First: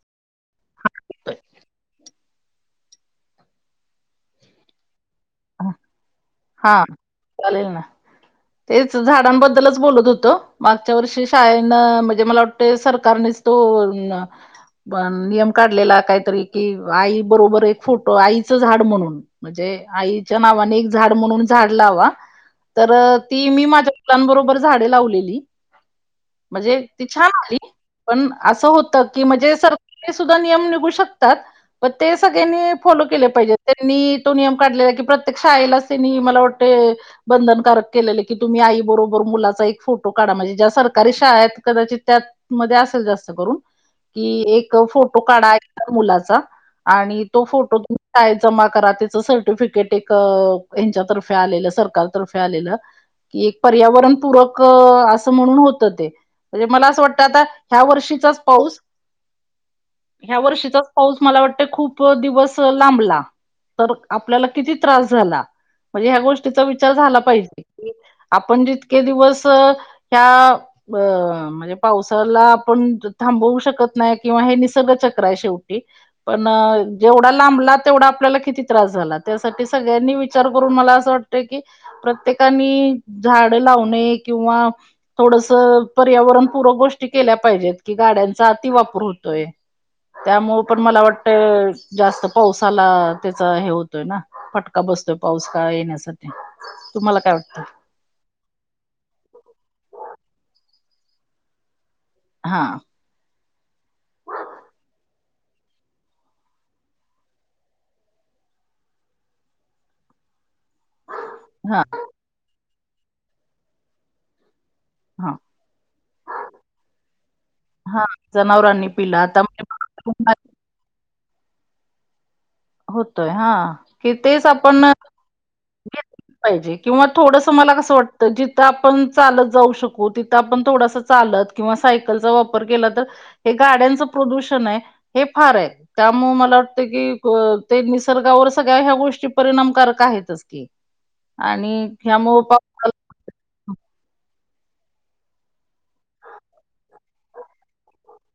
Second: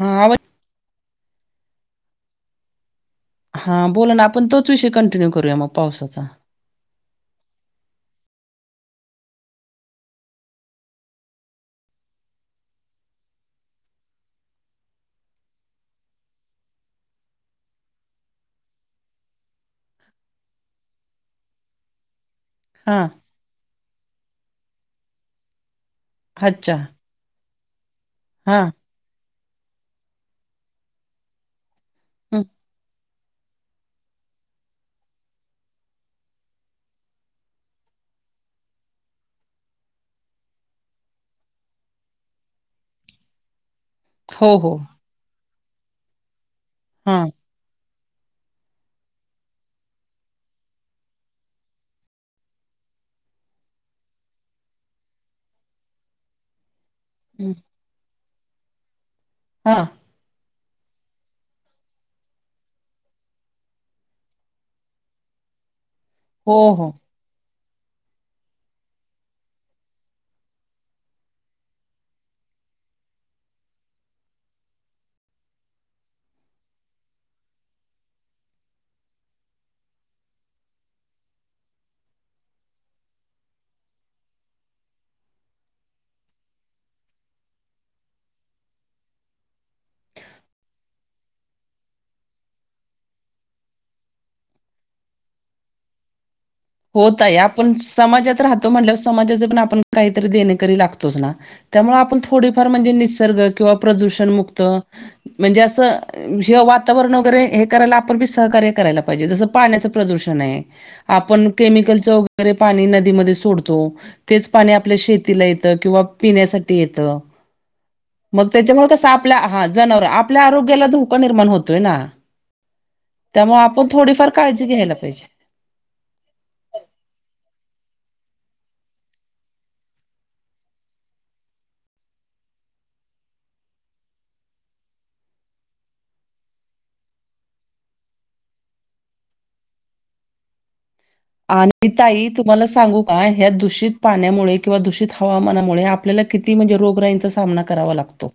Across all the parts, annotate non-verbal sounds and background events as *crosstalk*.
हा आवाज हा येतोय. हा बोला ना आपण तोच विषय कंटिन्यू करूया मग पावसाचा‌. हा चालेल ना तेच झाडांबद्दलच बोलत होतो. मागच्या वर्षी शाळेनं म्हणजे मला वाटतंय सरकारनेच तो न पण नियम काढलेला काहीतरी कि आई बरोबर एक फोटो आईचं झाड म्हणून. म्हणजे आईच्या नावाने एक झाड म्हणून झाड लावा तर हा ती मी माझ्या मुलांबरोबर झाडे लावलेली अच्छा म्हणजे ती छान आली पण हा असं होत की म्हणजे सरकारी सुद्धा नियम निघू शकतात‌. पण ते हं, सगळ्यांनी फॉलो केले पाहिजे. त्यांनी तो नियम काढलेला की प्रत्येक शाळेला त्यांनी मला वाटतंय बंधनकारक केलेले की तुम्ही आई बरोबर मुलाचा एक फोटो काढा म्हणजे ज्या सरकारी शाळा आहेत कदाचित त्या मध्ये असेल जास्त करून. हो कि हो एक फोटो काढा मुलाचा हा आणि तो फोटो शाळेत जमा करा त्याच सर्टिफिकेट एक ह्यांच्यातर्फे आलेलं सरकारतर्फे आलेलं. कि एक पर्यावरणपूरक असं म्हणून होतं ते म्हणजे मला असं वाटत टत आता हं, ह्या वर्षीचाच पाऊस हा. ह्या वर्षीचाच पाऊस मला वाटतय खूप दिवस लांबला. तर आपल्याला किती त्रास झाला. म्हणजे ह्या हो गोष्टीचा हो विचार झाला पाहिजे की आपण जितके दिवस ह्या ब म्हणजे पावसाला आपण थांबवू शकत नाही किंवा हे निसर्गचक्र आहे शेवटी. पण जेवढा लांबला तेवढा आपल्याला किती त्रास झाला त्यासाठी सगळ्यांनी वि विचार करून मला असं वाटतं की प्रत्येकानी झाड लावणे किंवा थोडस पर्यावरणपूरक गोष्टी केल्या पाहिजेत की गाड्यांचा अति वापर होतोय. त्यामुळं पण मला वाटतं जास्त पावसाला त्याच हे होतोय ना. फटका बसतोय पाऊस काळ येण्याचा. हो ताई आपणच समाजात राहतो म्हणल्यावर समाजाचे पण आपण काहीतरी देणेकरी लागतोच ना त्यामुळे आपण हा थोडीफार म्हणजे निसर्ग किंवा प्रदूषण मुक्त म्हणजे असं हे वातावरण वगैरे हे करायला आपण बी सहकार्य करायला पाहिजे जसं पाण्याचं प्रदूषण आहे आपण हा केमिकलचं वगैरे पाणी नदीमध्ये सोडतो तेच पाणी आपल्या हा शेतीला येतं किंवा पिण्यासाठी येतं हा मग त्याच्यामुळे जनावरांनी कसं पिला आपल्या आता हा जनावर आपल्या आरोग्याला धोका निर्माण होतोय ना. होतोय हा त्यामुळे आपण कि थोडीफार तेच काळजी आपण घ्यायला पाहिजे. *unintelligible* पाहिजे किंवा थोडस मला कसं वाटतं जिथं आपण चालत जाऊ शकू तिथं आपण थोडसं चालत किंवा सायकलचा वापर केला तर हे गाड्यांचं प्रदूषण आहे हे फार आहे. त्यामुळे मला वाटतं की ते निसर्गावर सगळ्या ह्या गोष्टी परिणामकारक आहेतच. ती. आणि ताई, तुम्हाला सांगू का ह्या दूषित पाण्यामुळे, किंवा दूषित हवामानामुळे, आपल्याला किती म्हणजे रोगराईंचा सामना करावा लागतो.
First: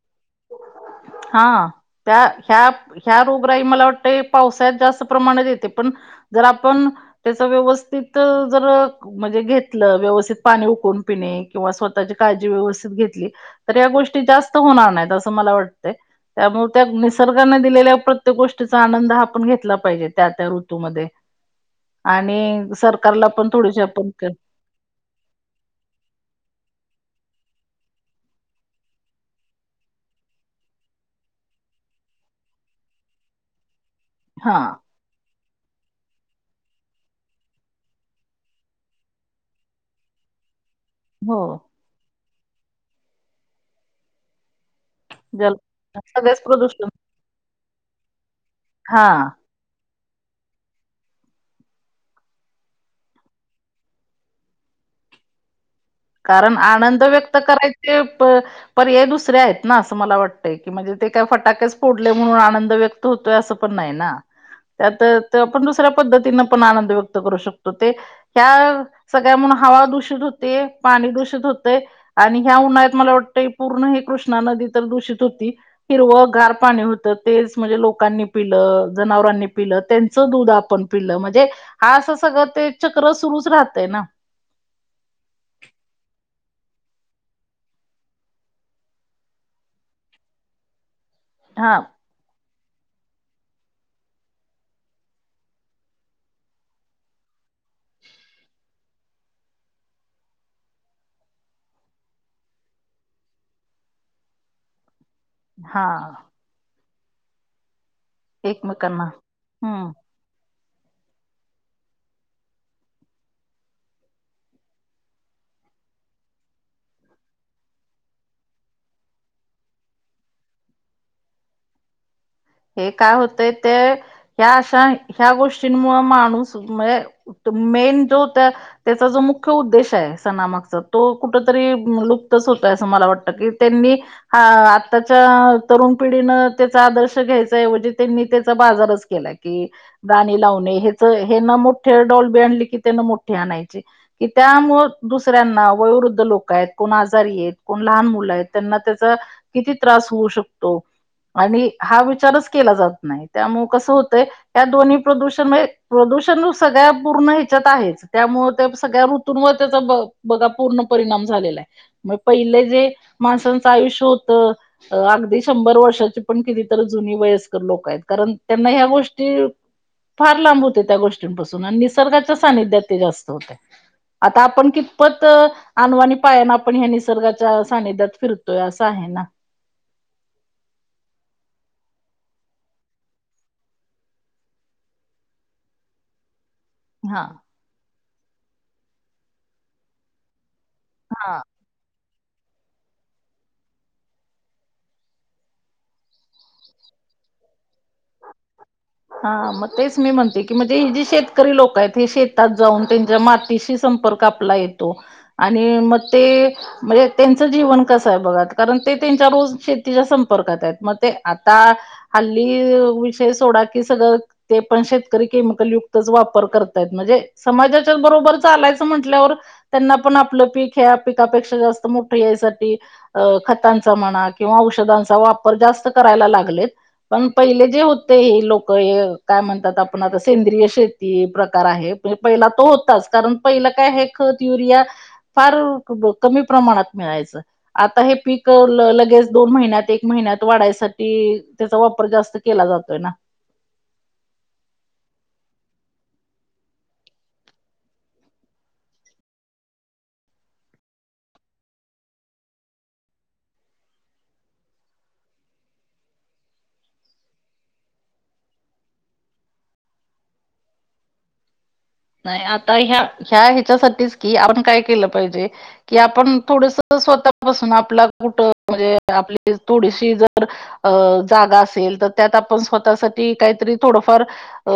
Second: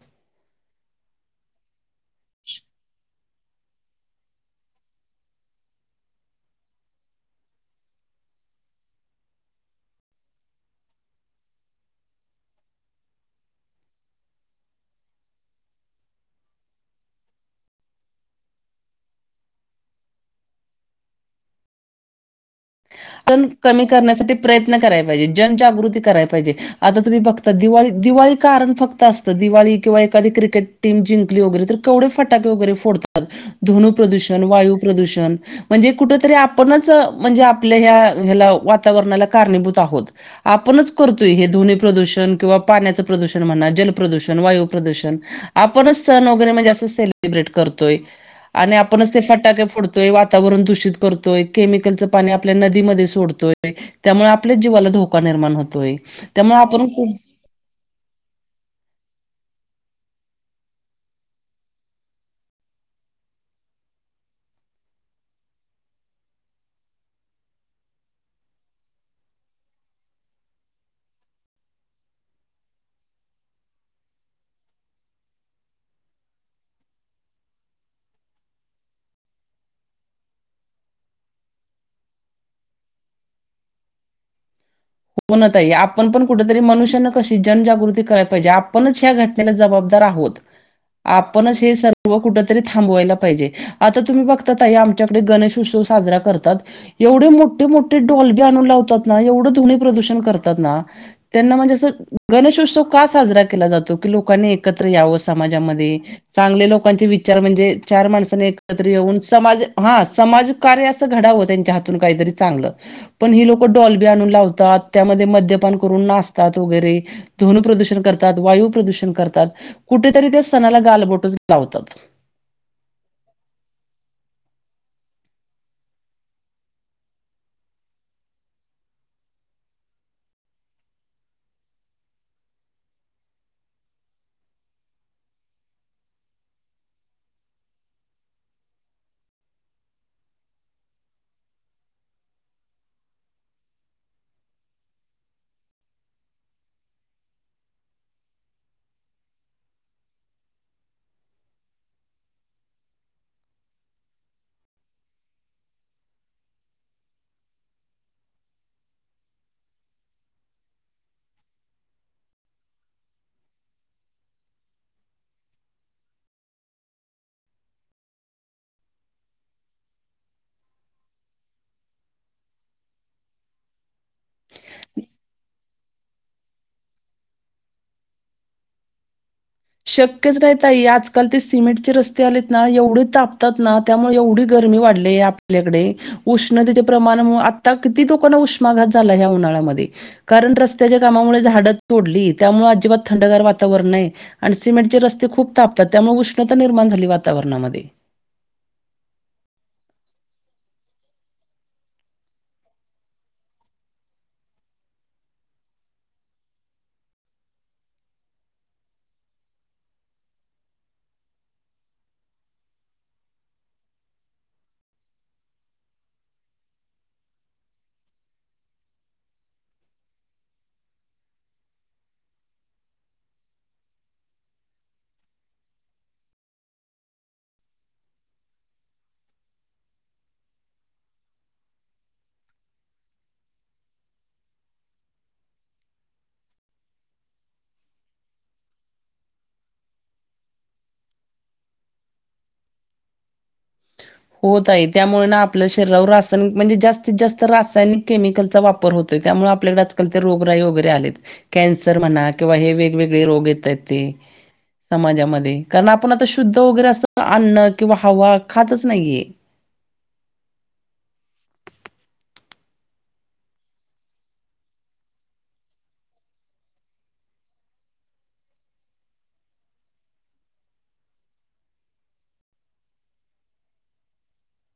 हां. त्या ह्या, ह्या रोगराई मला वाटते, पावळ्यात जास्त प्रमाणात येते, पण जर आपण, त्याच व्यवस्थित, जर म्हणजे घेतलं, व्यवस्थित पाणी उकून पिणे, किंवा स्वतःची काळजी व्यवस्थित घेतली, तर या गोष्टी, जास्त होणार नाहीत, असं मला वाटतें. त्यामुळे, त्या निसर्गाने दिलेल्या, प्रत्येक गोष्टीचा आनंद, आपण घेतला पाहिजे, त्या-त्या ऋतूमध्ये. आणि सरकारला पण थोडीशी आपण *unintelligible* न कराय पाहिजे, जनजागृती कराय पाहिजे. आता तुम्ही बघता, दिवाळी, दिवाळी कारण फक्त असतं, दिवाळी किंवा एखादी क्रिकेट टीम जिंकली वगैरे, तर केवडे फटाके वगैरे, फोडत तात, ध्वनू प्रदूषण, हा वायू प्रदूषण म्हणजे कुठ तरी आपणच, म्हणजे आप आपल्या ह्या, ह्याला वातावरणाला कारणीभूत आहोत, आपणच करतोय हो हे दोन्ही प्रदूषण, किंवा पाण्याचं प्रदूषण म्हणा, जल प्रदूषण, वायू प्रदूषण. जल आपणच सन सगळेच वगैरे, म्हणजे असं प्रदूषण सेलिब्रेट करतोय, आणि आपणच ते हा फटाके फोड तोय, वातावरण दूषित करतोय, केमिकलचं पाणी आप ल्या नदीमध्ये सोडतोय, त्यामुळ आपल्याच जीवाला, धोका निर्माण होतोय. कारण त्यामुळे आपण आनंद हो व्यक्त करायचे, प पर्याय दुसरे आहेत ना, असं मला वाटतय, की म्हणजे ते काय फटाकेच फोडले, म्हणून आनंद व्यक्त धुतोय, असं पण, नाही ना? त्यात, त आपण दुसऱ्या पद्धतीन पण, आनंद व्यक्त करू शकतो, ते त्या, सगळ्या म्हणून हवा दूषित, होते. पाणी दूषित होतय, आणि ह्या उन्हाळ्यात मला वाटतय, पूर्ण हीं कृष्णा नदी तर, दूषित होती. हिरवं गार पाणी होतं, तेच म्हणजे लोकांनी पिलं, जनावरांनी पिलं, त्यांचं दूध आपण पिलं म्हणजे हा असं, सगळं ते चक्र, सुरुच राहतय ना. होणा ताई, आपण पण कुठेतरी, मनुष्यान कशी जनजागृती करायला पाहिजे, आपणच ह्या घटनेला जबाबदार आहोत. ह *inaudible* आपणच हे स व, कुठ तरी थांबवायला पाहिजे, आता तुम्ही बघता ताई, आमच्याकड गणेश उत्सव, साजरा करतात एवढे मोठे-मोठे डॉल बी आणून लावतात ना, एवढं ध्वनी प्रदषण करतात ना, त्यांना म्हणजे असं, गणेशोत्सव का साजरा केला जातो, की लोकांनी एक कत्र यावं समाजामध्ये, हा. चांगल्या लोकांचे विचार म्हणजे, चार माणसं एकत्र एकमेकांना येऊन, समाज हम्म हां समाज कार्य अस घडाव, त्यांच्या हातून काहीतरी चांगलं, पण ही लोकं, डॉल बी आणून लाव तात, त्यामध्ये मद्यपान करून, नाचतात, वगैरे. ध्वनी प्रदूषण करतात, वायू प्रदूषण करतात, कुठेतरी त्या सणाला, गालबोटच लावतात. हे काय होतय, ते ह्या अशा, ह्या गोष्टींमुळ, माणूस म्ह मेन, जो त त्याचा जो मुख्य उद्देश ये, सनामागचा, तो कुठ तरी लुप्तच होतोय, असं मला वाटत, की त्यांनी हा आत्ताच्या, तरुण पिढीनं, त्याचा आदर्श घ्यायचा ऐवजी, त्यांनी त्याचा, बाजारच केला की गाणी लावणे, हेच हे ना मोठे डॉलबी आणली की, त्यांन मोठी आणायची कि त्यामुळं, दुसऱ्यांना, वयोवृद्ध लोक येत, कोण आजारी येत, कोण लहान मुलं यत, त्यांना त्याच किती त्रास होऊ शकतो आणि हा विचारच केला जात नाही त्यामुळ कस होतय या दोन्ही प्रदूषण म्हणजे प्रदूषण सगळ्या पूर्ण ह्याच्यात आहेच त्यामुळे ते सगळ्या *unintelligible* त्याचा बघा पूर्ण परिणाम झालेला आहे. मग पहिले जे माणसांच आयुष्य होत अगदी शंभर वर्षाची पण किती तर जुनी वयस्कर लोक आहेत. कारण त्यांना ह्या गोष्टी फार लांब होते त्या गोष्टींपासून आणि निसर्गाच्या सानिध्यात ते जास्त होते. आता आपण कितपत आणवानी पायान आपण हे निसर्गाच्या सानिध्यात फिरतोय अस आहे ना. शक्यच नाही ताई आजकाल ते सिमेंटचे रस्ते आलेत ना एवढे तापतात ना. त्यामुळे एवढी गरमी वाढलीय आपल्याकडे. उष्णतेचे प्रमाण हा आता किती लोकांना उष्माघात झालाय ह्या उन्हाळ्यामध्ये कारण रस्ते त्याच्या हा कामामुळे झाड तोडली त्यामुळे अजिबात थंडगार वातावरण नाही. आणि सिमेंटचे रस्ते खूप तापतात त्यामुळे उष्णता निर्माण झाली वातावरणामध्ये. हा मग तेच मी म्हणते की म्हणजे ही जी शेतकरी लोक आहेत, हे शेतात जाऊन त्यांच्या मातीशी संपर्क आप आपला येतो आणि मग ते म्हणजे त्यांच जीवन कस आहे बघा कारण ते त्यांच्या रोज शेतीच्या संपर्कात आहेत मग ते आता हाल्ली विषय सोडा की सगळ ते पण शेतकरी केमिकल युक्तच वापर करतात म्हणजे समाजाच्या बरोबर चालायच म्हटल्यावर त्यांना पण आपल पीक हे पिकापेक्षा जास्त मोठ यायसाठी अ खतांचा म्हणा किंवा औषधांचा वापर जास्त करायला लागलेत. पण पहिले जे होते हे लोक *unintelligible* काय म्हणतात आपण आता सेंद्रिय शेती प्रकार आहे पहिला तो होताच कारण पहिल काय हे खत, युरिया फार कमी प्रमाणात मिळायच. आता हे पीक लगेच दोन महिन्यात एक महिन्यात वाढायसाठी त्याचा वापर जास्त केला जातोय ना. हो ताई त्यामुळ आपल्या शरीरावर रासायनिक म्हणजे जास्तीत जास्त रासायनिक केमिकलचा वापर *unintelligible* होतोय त्यामुळे आपल्याला आजकाल ते रोगराई वगैरे आलेत. कॅन्सर म्हणा किंवा हे वेगवेगळे रोग येतात ते. समाजामध्ये कारण आपण आता शुद्ध वगैरे अस अन्न किंवा हवा खातच नाहीये. नाही आता ह्या ह्या ह्याच्यासाठीच की आपण काय केल पाहिजे कि आपण थोडस स्वतःपासून आपला कुठ म्हणजे आपली थोडीशी जर अ जागा असेल तर त्यात आपण स्वतःसाठी काहीतरी थोडफार अ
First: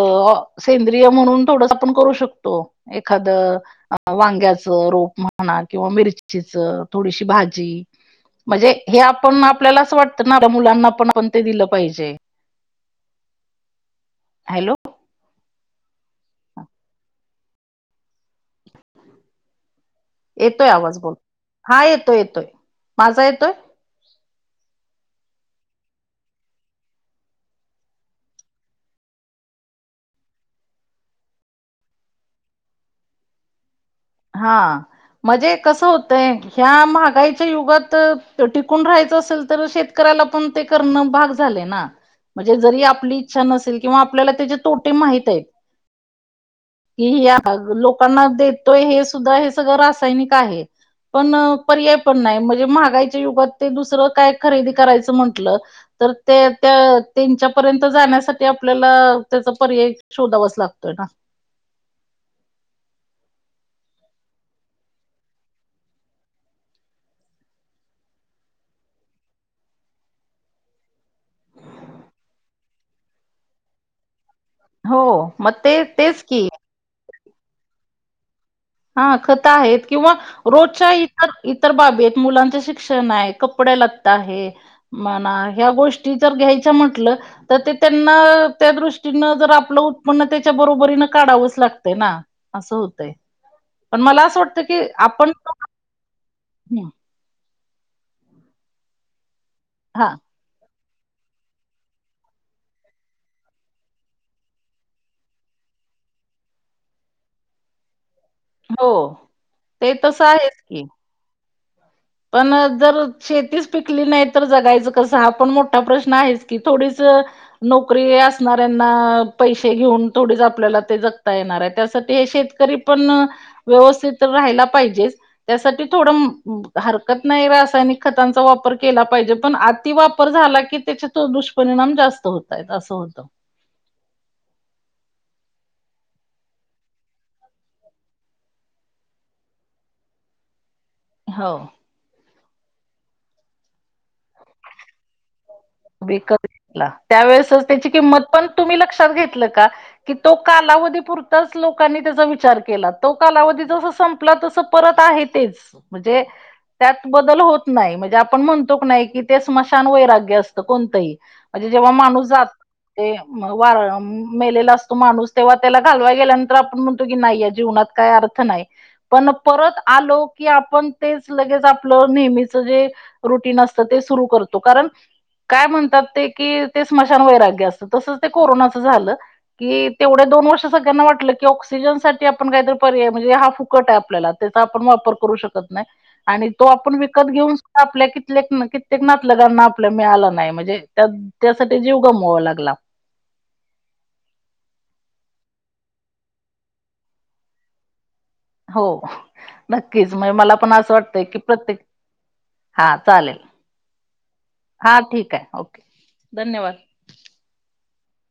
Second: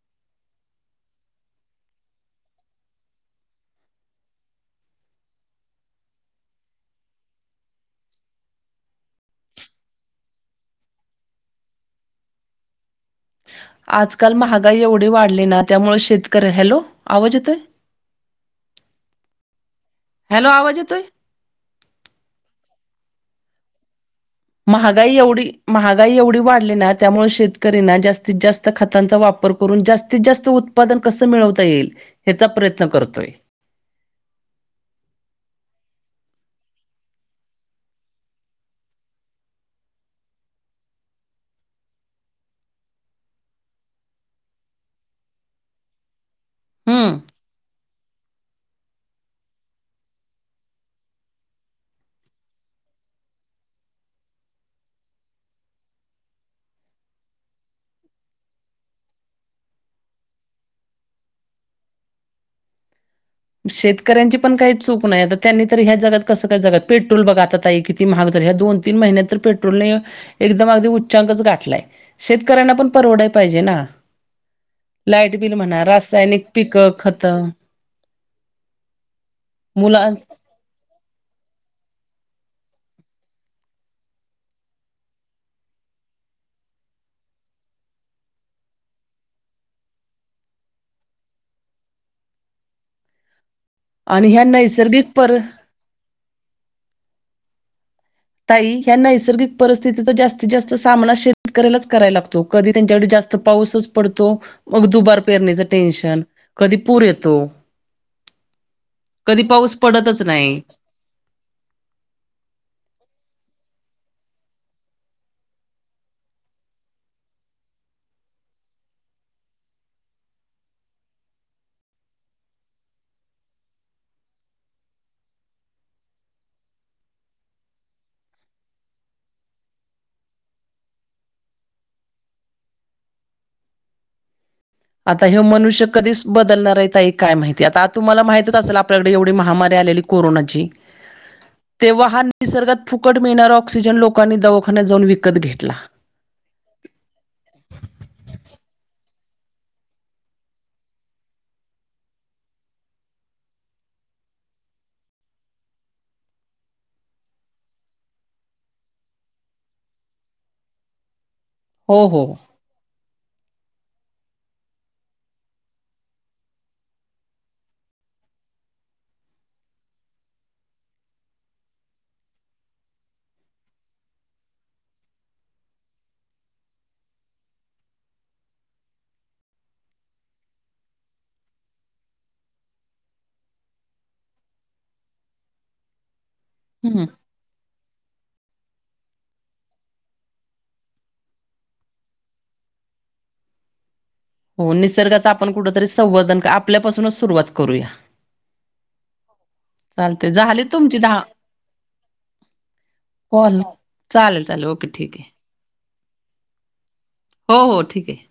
सेंद्रिय म्हणून थोडस आपण करू शकतो एखाद अ वांग्याच रोप म्हणा किंवा मिरचीच थोडीशी भाजी म्हणजे हे आपण आपल्याला अस वाटत ना मुलांना पण आपण ते दिल पाहिजे. आजकाल हॅलो महागाई एवढी वाढली ना त्यामुळ शेतकरी हॅलो आवाज येतोय? येतोय आवाज बोल हा येतोय येतोय, माझा येतोय? महागाई एवढी महागाई एवढी वाढली ना त्यामुळ शेतकरीना जास्तीत जास्त खातांचा वापर करून जास्तीत जास्त उत्पादन कस मिळवता येईल ह्याचा प्रयत्न करतोय. हां म्हणजे कस होतय ह्या महागाईच्या युगात टिकून राहायच असेल तर शेत शेतकऱ्याला पण ते करण भाग झाले ना म्हणजे जरी आपली इच्छा नसेल किंवा आपल्याला त्याचे तोटे माहित आहेत. हम्म. किया लोकांना देतोय. हे सुद्धा हे सगळं रासायनिक आहे पण पर्याय पण नाही. म्हणजे महागाईच्या युगात ते दुसर काय खरेदी करायचं म्हटलं! तर ते त्यांच्या पर्यंत जाण्यासाठी आपल्याला त्याचा पर्याय शोधावाच लागतोय ना! शेतकऱ्यांची पण काही चूक नाही. आता त्यांनी तर ह्या जगात कसं! काय जग पेट्रोल बघा आता ताई कि ती महाग झाली ह्या दोन तीन महिन्यात तर पेट्रोलने एकदम अगदी उच्चांअंकच गाठलाय. शेतकऱ्यांना पण परवडाया पाहिजे ना! हो लाईट मग बिल ते म्हणा तेच की रासायनिक पिक खत हा खत आहेत. मुला किंवा रोजच्या इतर इतर बाबीेत मुलांच शिक्षण आहे. कपडे लत्ते आहे. म्हणा ह्या गोष्टी जर घ्यायच्या म्हटलं! तर ते त्यांना त्या दृष्टीनं जर आपलं उत्पन्न त्याच्या बरोबरीन काढावंच लागते. ना असं होतय. पण मला आणि असं ह्या वाटतं! की नैसर्गिक आपण पर ताई ह्या नैसर्गिक परिस्थिती हा तर जास्तीत जास्त सामना शेतकऱ्यालाच करायला लागतो. कधी त्यांच्याकडे जास्त पाऊसच पडतो. मग दुबार पेरणीचं टेन्शन कधी पूर येतो. हो. कधी पाऊस ते पडतच तसं नाही. आहेच की. पण जर शेतीच पिकली नाही. तर जगायचं कसं! हा पण मोठा प्रश्न आहेच. की थोडीस नोकरी असणाऱ्यांना पैसे घेऊन थोडी आपल्याला ते जगता येणार आहे. त्यासाठी हे शेतकरी पण व्यवस्थित राहाला पाहिजे. त्यासाठी थोडं हरकत नाही. रासायनिक खतांचा वापर केला पाहिजे. पण आती वापर झाला. की त्याचे दुष्परिणाम जास्त होत आहेत असं होतं. आता हे मनुष्य कधीच बदलणार आहेेत. ताई हे काय माहिती आता आता तुम्हाला माहितच असेल. आपल्याकडे एवढी महामारी आलेली कोरोनाची हो तेव्हा हा निसर्गात फुकट मिळणारा ऑक्सिजन लोकांनी दवाखान्यात जाऊन विकत घेतला. विकत घेतला. त्यावेेळेसच त्याची किंमत पण तुम्ही लक्षात घेतलं का! की तो कालावधी पुरतच लोकांनी त्याचा विचार केला. तो कालावधी जस सपं ल पर आहे तेच म्हणजे त्यात बदल होत नाही. म्हणजे आपण म्हणतो की नाही. ते स्मशान वैराग्य असत. कोणतही म्हणजे जेव्हा हो हो माणूस जातो ते मेलेला असतो. माणूस तेव्हा त्याला घालवा गेल्यानंतर आपण म्हणतो की नाही. या जीवनात काय अ र्थ नाही. पण परत आलो. की आपण तेच लगेच आपलं नेहमीच जे रुटीन असत. ते सुरू करतो. कारण काय म्हणतात. ते कि ते स्मशान वैराग्य असतं! तसंच ते कोरोनाच झाल. कि तेवढ्या दोन वर्ष सगळ्यांना वाटलं. की ऑक्सिजनसाठी आपण काहीतरी पर्याय म्हणजे हा फुकट आहे. आपल्याला आप वापर करू शकत नाही. आणि तो आपण हम्म विकत घेऊन आपल्या किते- कित्येक नातलगांना आपल्या मिळालं नाही. म्हणजे त्या त्यासाठी जीव गमवावा लागला. हो निसर्गाच आपण कुठतरी संवर्धन आपल्यापासूनच सुरुवात करूया. हो नक्कीच मण चालते मला झाली पण असं तुमची दहा वाटतंय! की प्रत्येक हा चालेल कॉल चालेल चालेल ओके हा ठीक आहे. ओके धन्यवाद हो हो ठीक आहे.